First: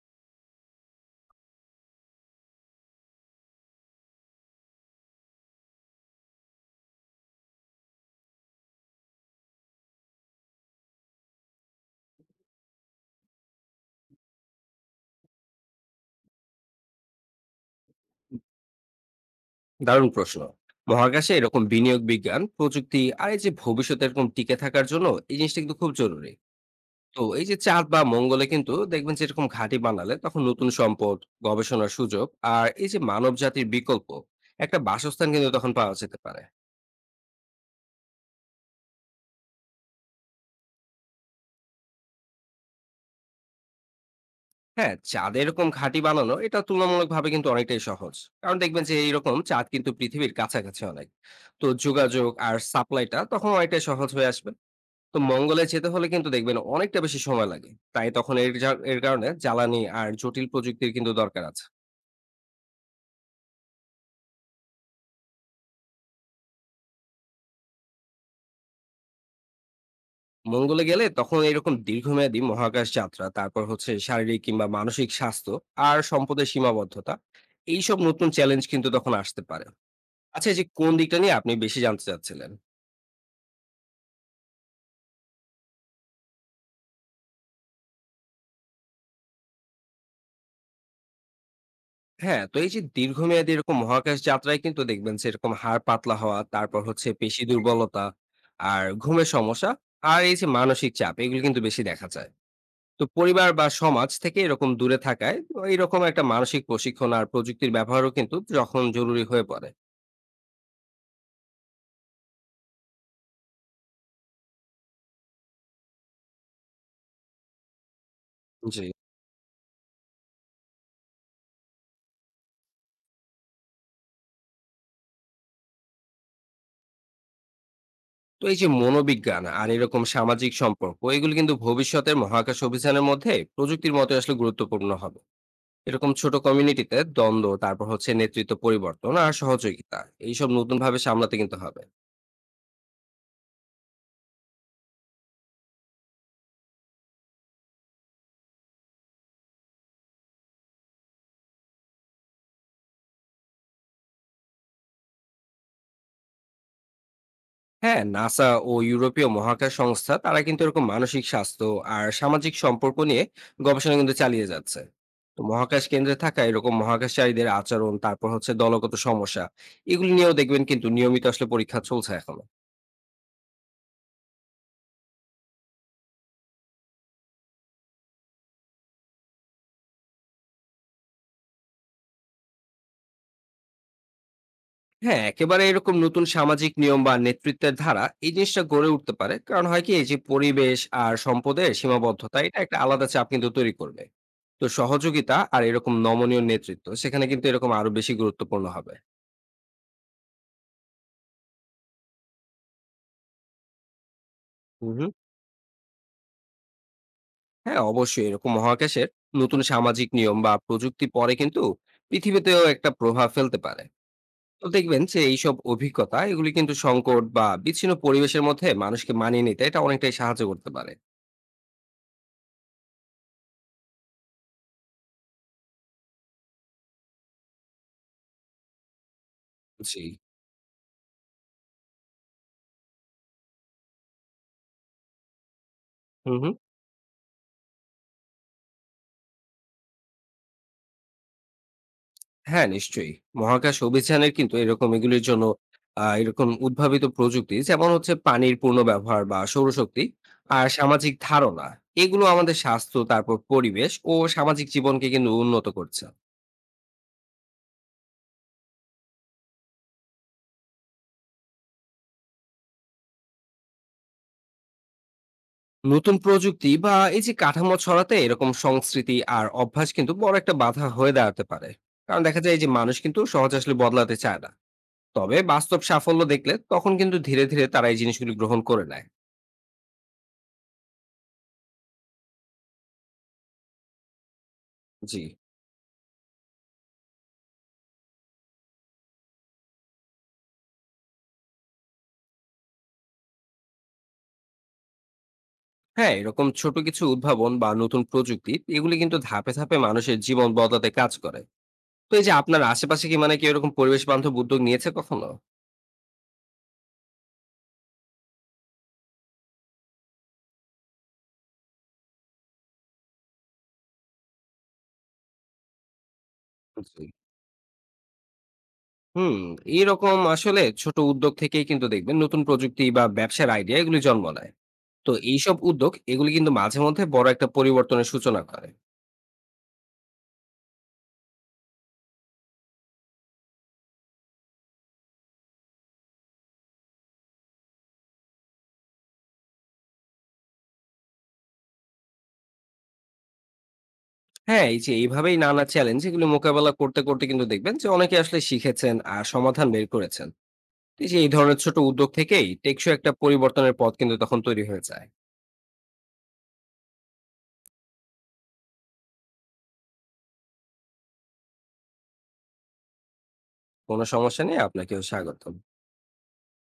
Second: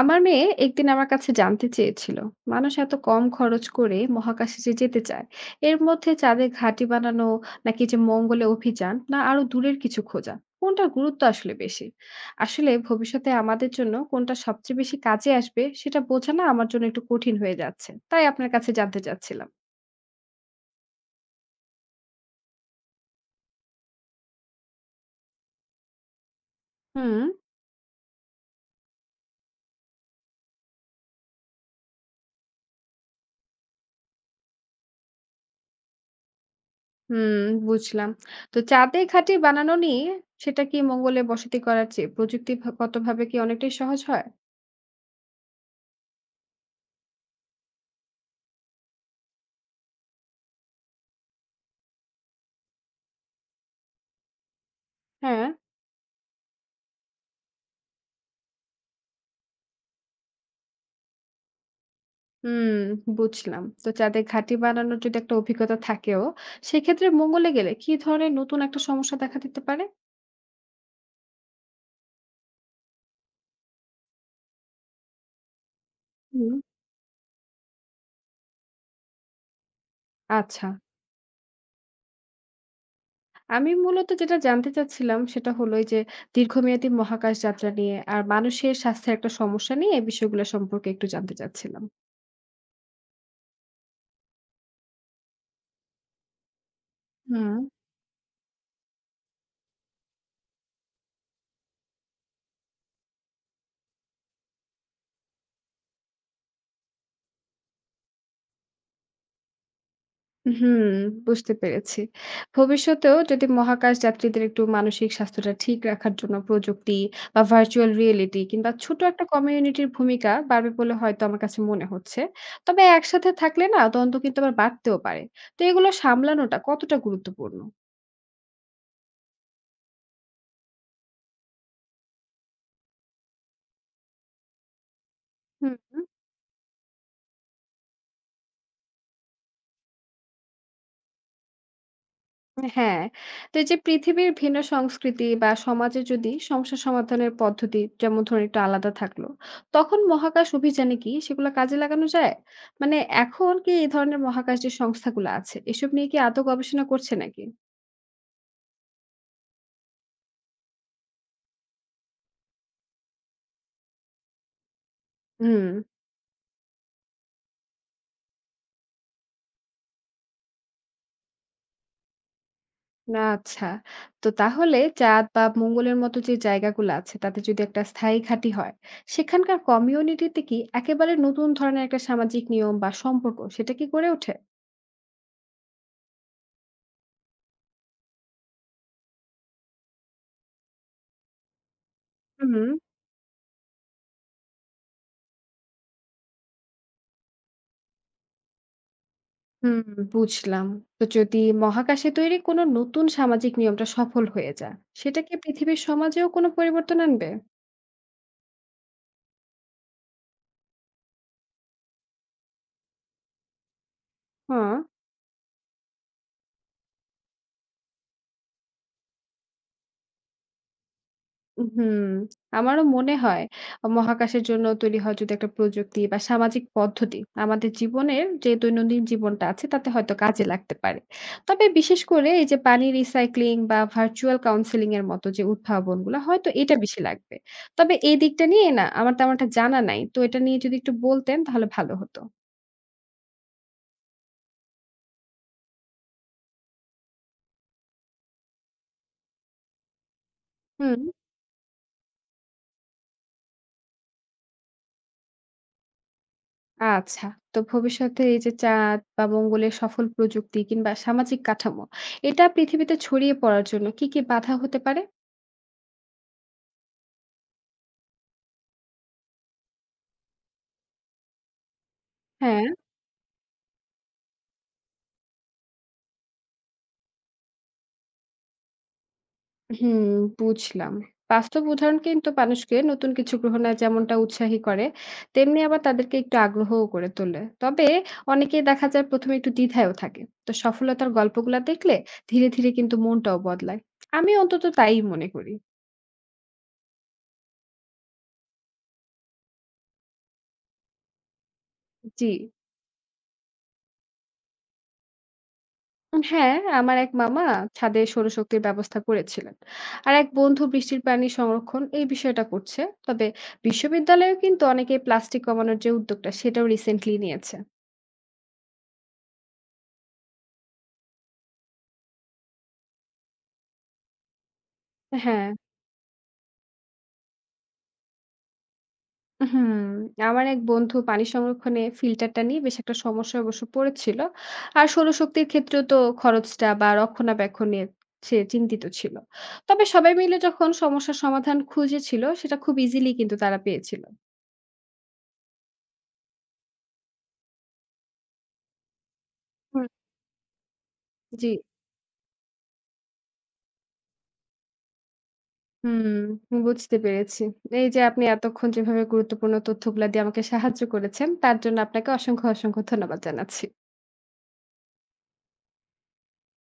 আমার মেয়ে একদিন আমার কাছে জানতে চেয়েছিল মানুষ এত কম খরচ করে মহাকাশে যে যেতে চায়, এর মধ্যে চাঁদে ঘাঁটি বানানো নাকি যে মঙ্গলে অভিযান না আরো দূরের কিছু খোঁজা, কোনটার গুরুত্ব আসলে বেশি। আসলে ভবিষ্যতে আমাদের জন্য কোনটা সবচেয়ে বেশি কাজে আসবে সেটা বোঝানো আমার জন্য একটু কঠিন হয়ে যাচ্ছে তাই আপনার কাছে জানতে চাচ্ছিলাম। দারুণ প্রশ্ন। মহাকাশে এরকম বিনিয়োগ বিজ্ঞান প্রযুক্তি আর এই যে ভবিষ্যতে এরকম টিকে থাকার জন্য এই জিনিসটা কিন্তু খুব জরুরি। তো হুম। এই যে চাঁদ বা মঙ্গলে কিন্তু দেখবেন যে এরকম ঘাঁটি বানালে তখন নতুন সম্পদ, গবেষণার সুযোগ আর এই যে মানব জাতির বিকল্প একটা বাসস্থান কিন্তু তখন পাওয়া যেতে পারে। হুম, বুঝলাম। তো চাঁদে ঘাঁটি বানানো নিয়ে সেটা কি মঙ্গলে বসতি করার চেয়ে প্রযুক্তিগতভাবে কি অনেকটাই সহজ হয়? হ্যাঁ, চাঁদে এরকম ঘাঁটি বানানো এটা তুলনামূলকভাবে কিন্তু অনেকটাই সহজ। কারণ দেখবেন যে এইরকম চাঁদ কিন্তু পৃথিবীর কাছাকাছি অনেক। তো যোগাযোগ আর সাপ্লাইটা তখন অনেকটাই সহজ হয়ে আসবে। তো হ্যাঁ। মঙ্গলে যেতে হলে কিন্তু দেখবেন অনেকটা বেশি সময় লাগে। তাই তখন এর কারণে জ্বালানি আর জটিল প্রযুক্তির কিন্তু দরকার আছে। হুম, বুঝলাম। তো যাদের ঘাঁটি বানানোর যদি একটা অভিজ্ঞতা থাকেও, সেক্ষেত্রে মঙ্গলে গেলে কি ধরনের নতুন একটা সমস্যা দেখা দিতে পারে? মঙ্গলে গেলে তখন এরকম দীর্ঘমেয়াদী মহাকাশ যাত্রা, তারপর হচ্ছে শারীরিক কিংবা মানসিক স্বাস্থ্য আর সম্পদের হুম। সীমাবদ্ধতা, এইসব নতুন চ্যালেঞ্জ কিন্তু তখন আসতে পারে। আচ্ছা, এই যে আচ্ছা। কোন দিকটা নিয়ে আপনি বেশি জানতে চাচ্ছিলেন? আমি মূলত যেটা জানতে চাচ্ছিলাম সেটা হলো এই যে দীর্ঘমেয়াদী মহাকাশ যাত্রা নিয়ে আর মানুষের স্বাস্থ্যের একটা সমস্যা নিয়ে এই বিষয়গুলো সম্পর্কে একটু জানতে চাচ্ছিলাম। হ্যাঁ, তো এই যে দীর্ঘমেয়াদী এরকম মহাকাশ যাত্রায় কিন্তু দেখবেন যে এরকম হাড় পাতলা হওয়া, তারপর হচ্ছে পেশি হুম। দুর্বলতা আর ঘুমের সমস্যা আর এই যে মানসিক চাপ এগুলো কিন্তু বেশি দেখা যায়। তো পরিবার বা সমাজ থেকে এরকম দূরে থাকায় তো এরকম একটা মানসিক প্রশিক্ষণ আর প্রযুক্তির ব্যবহারও কিন্তু যখন জরুরি হয়ে পড়ে। হুম, বুঝতে পেরেছি। ভবিষ্যতেও যদি মহাকাশ যাত্রীদের একটু মানসিক স্বাস্থ্যটা ঠিক রাখার জন্য প্রযুক্তি বা ভার্চুয়াল রিয়েলিটি কিংবা জি। ছোট একটা কমিউনিটির ভূমিকা বাড়বে বলে হয়তো আমার কাছে মনে হচ্ছে। তবে একসাথে থাকলে না দ্বন্দ্ব কিন্তু আবার বাড়তেও পারে। তো এগুলো সামলানোটা কতটা গুরুত্বপূর্ণ? তো এই যে মনোবিজ্ঞান আর এরকম সামাজিক সম্পর্ক এগুলো কিন্তু ভবিষ্যতের মহাকাশ অভিযানের মধ্যে প্রযুক্তির মতো আসলে গুরুত্বপূর্ণ হবে। হুম। এরকম ছোট কমিউনিটিতে দ্বন্দ্ব, তারপর হচ্ছে নেতৃত্ব পরিবর্তন আর সহযোগিতা, এইসব নতুন ভাবে সামলাতে কিন্তু হবে। হ্যাঁ, তো এই যে পৃথিবীর ভিন্ন সংস্কৃতি বা সমাজে যদি সমস্যা সমাধানের পদ্ধতি যেমন ধরুন একটু আলাদা থাকলো, তখন মহাকাশ অভিযানে কি সেগুলো কাজে লাগানো যায়? মানে এখন কি এই ধরনের মহাকাশ যে সংস্থাগুলো আছে, এসব নিয়ে কি আদৌ গবেষণা করছে নাকি? হ্যাঁ, নাসা ও ইউরোপীয় মহাকাশ সংস্থা তারা কিন্তু এরকম মানসিক স্বাস্থ্য আর সামাজিক সম্পর্ক নিয়ে গবেষণা কিন্তু চালিয়ে যাচ্ছে। তো হুম। মহাকাশ কেন্দ্রে থাকা এরকম মহাকাশচারীদের আচরণ, তারপর হচ্ছে দলগত সমস্যা, এগুলি নিয়েও দেখবেন কিন্তু নিয়মিত আসলে পরীক্ষা চলছে এখনো। না আচ্ছা। তো তাহলে চাঁদ বা মঙ্গলের মতো যে জায়গাগুলো আছে, তাতে যদি একটা স্থায়ী ঘাঁটি হয়, সেখানকার কমিউনিটিতে কি একেবারে নতুন ধরনের একটা সামাজিক নিয়ম বা সম্পর্ক সেটা কি গড়ে ওঠে? হ্যাঁ, একেবারে এরকম নতুন সামাজিক নিয়ম বা নেতৃত্বের ধারা এই জিনিসটা গড়ে উঠতে পারে। কারণ হয় কি, এই যে পরিবেশ আর সম্পদের সীমাবদ্ধতা হুম। এটা একটা আলাদা চাপ কিন্তু তৈরি করবে। তো সহযোগিতা আর এরকম নমনীয় নেতৃত্ব সেখানে কিন্তু এরকম আরো বেশি গুরুত্বপূর্ণ হবে। হুম, বুঝলাম। তো যদি মহাকাশে তৈরি কোনো নতুন সামাজিক নিয়মটা সফল হয়ে যায়, হুম। সেটা কি পৃথিবীর সমাজেও কোনো পরিবর্তন আনবে? হ্যাঁ, অবশ্যই এরকম মহাকাশের নতুন সামাজিক নিয়ম বা প্রযুক্তি পরে কিন্তু পৃথিবীতেও একটা প্রভাব ফেলতে পারে। তো হ্যাঁ। দেখবেন যে এইসব অভিজ্ঞতা এগুলি কিন্তু সংকট বা বিচ্ছিন্ন পরিবেশের মধ্যে মানুষকে মানিয়ে নিতে এটা অনেকটাই সাহায্য করতে পারে। হুম। আমারও মনে হয় মহাকাশের জন্য তৈরি হয় যদি একটা প্রযুক্তি বা সামাজিক পদ্ধতি আমাদের জীবনের যে দৈনন্দিন জীবনটা আছে তাতে জি। হয়তো কাজে লাগতে পারে। তবে বিশেষ করে এই যে পানি রিসাইক্লিং বা ভার্চুয়াল কাউন্সেলিং এর মতো যে উদ্ভাবনগুলো হুম হয়তো হুম। এটা বেশি লাগবে। তবে এই দিকটা নিয়ে না আমার তেমন একটা জানা নাই। তো এটা নিয়ে যদি একটু বলতেন তাহলে ভালো হতো। হ্যাঁ, নিশ্চয়ই। মহাকাশ অভিযানের কিন্তু এরকম এগুলির জন্য এরকম উদ্ভাবিত প্রযুক্তি যেমন হচ্ছে পানির পূর্ণ ব্যবহার বা সৌরশক্তি আর হুম, সামাজিক ধারণা, এগুলো আমাদের স্বাস্থ্য, তারপর পরিবেশ ও সামাজিক জীবনকে কিন্তু উন্নত করছে। আচ্ছা। তো ভবিষ্যতে এই যে চাঁদ বা মঙ্গলের সফল প্রযুক্তি কিংবা সামাজিক কাঠামো, এটা পৃথিবীতে ছড়িয়ে পড়ার জন্য কি, কি বাধা হতে পারে? নতুন প্রযুক্তি বা এই যে কাঠামো ছড়াতে এরকম সংস্কৃতি আর অভ্যাস কিন্তু বড় একটা বাধা হয়ে দাঁড়াতে পারে। কারণ দেখা যায় হ্যাঁ। যে মানুষ কিন্তু সহজ আসলে বদলাতে চায় না। তবে বাস্তব সাফল্য দেখলে তখন কিন্তু ধীরে ধীরে তারা এই জিনিসগুলি গ্রহণ করে নেয়। হুম, বুঝলাম। বাস্তব উদাহরণ কিন্তু মানুষকে নতুন কিছু গ্রহণে যেমনটা উৎসাহী করে, জি। তেমনি আবার তাদেরকে একটু আগ্রহও করে তোলে। তবে অনেকেই দেখা যায় ১ম এ একটু দ্বিধায়ও থাকে। তো সফলতার গল্পগুলা দেখলে ধীরে, ধীরে কিন্তু মনটাও বদলায়। আমি অন্তত তাই মনে করি। হ্যাঁ, এরকম ছোট কিছু উদ্ভাবন বা নতুন প্রযুক্তি এগুলি কিন্তু ধাপে ধাপে মানুষের জীবন বদলাতে কাজ করে। তো এই জি। যে আপনার আশেপাশে কি, মানে কি এরকম পরিবেশ বান্ধব উদ্যোগ নিয়েছে কখনো? হ্যাঁ, আমার এক মামা ছাদে সৌরশক্তির ব্যবস্থা করেছিলেন। আর এক বন্ধু বৃষ্টির পানি সংরক্ষণ এই বিষয়টা করছে। তবে বিশ্ববিদ্যালয়েও কিন্তু অনেকে প্লাস্টিক কমানোর যে উদ্যোগটা সেটাও জি। রিসেন্টলি নিয়েছে। হুম। এইরকম আসলে ছোট উদ্যোগ থেকেই কিন্তু দেখবেন নতুন প্রযুক্তি বা ব্যবসার আইডিয়া এগুলি জন্ম নেয়। তো হ্যাঁ। এইসব উদ্যোগ এগুলি কিন্তু মাঝে মধ্যে বড় একটা পরিবর্তনের সূচনা করে। হুম, আমার এক বন্ধু পানি সংরক্ষণে ফিল্টারটা নিয়ে বেশ একটা সমস্যায় অবশ্য পড়েছিল। আর সৌরশক্তির ক্ষেত্রেও তো খরচটা বা রক্ষণাবেক্ষণ নিয়ে সে চিন্তিত ছিল। তবে সবাই মিলে যখন সমস্যার সমাধান খুঁজেছিল সেটা খুব ইজিলি কিন্তু তারা পেয়েছিল। হ্যাঁ, এই যে এইভাবেই নানা চ্যালেঞ্জ এগুলো মোকাবেলা করতে করতে কিন্তু দেখবেন যে অনেকে আসলে শিখেছেন আর সমাধান হুম। বের করেছেন। তো এই যে এই জি। ধরনের ছোট উদ্যোগ থেকেই টেকসই একটা পরিবর্তনের পথ কিন্তু তখন তৈরি হয়ে যায়। হুম, বুঝতে পেরেছি। এই যে আপনি এতক্ষণ যেভাবে গুরুত্বপূর্ণ তথ্যগুলা দিয়ে আমাকে সাহায্য করেছেন, তার জন্য আপনাকে অসংখ্য, অসংখ্য ধন্যবাদ জানাচ্ছি। কোনো সমস্যা নেই, আপনাকেও স্বাগতম।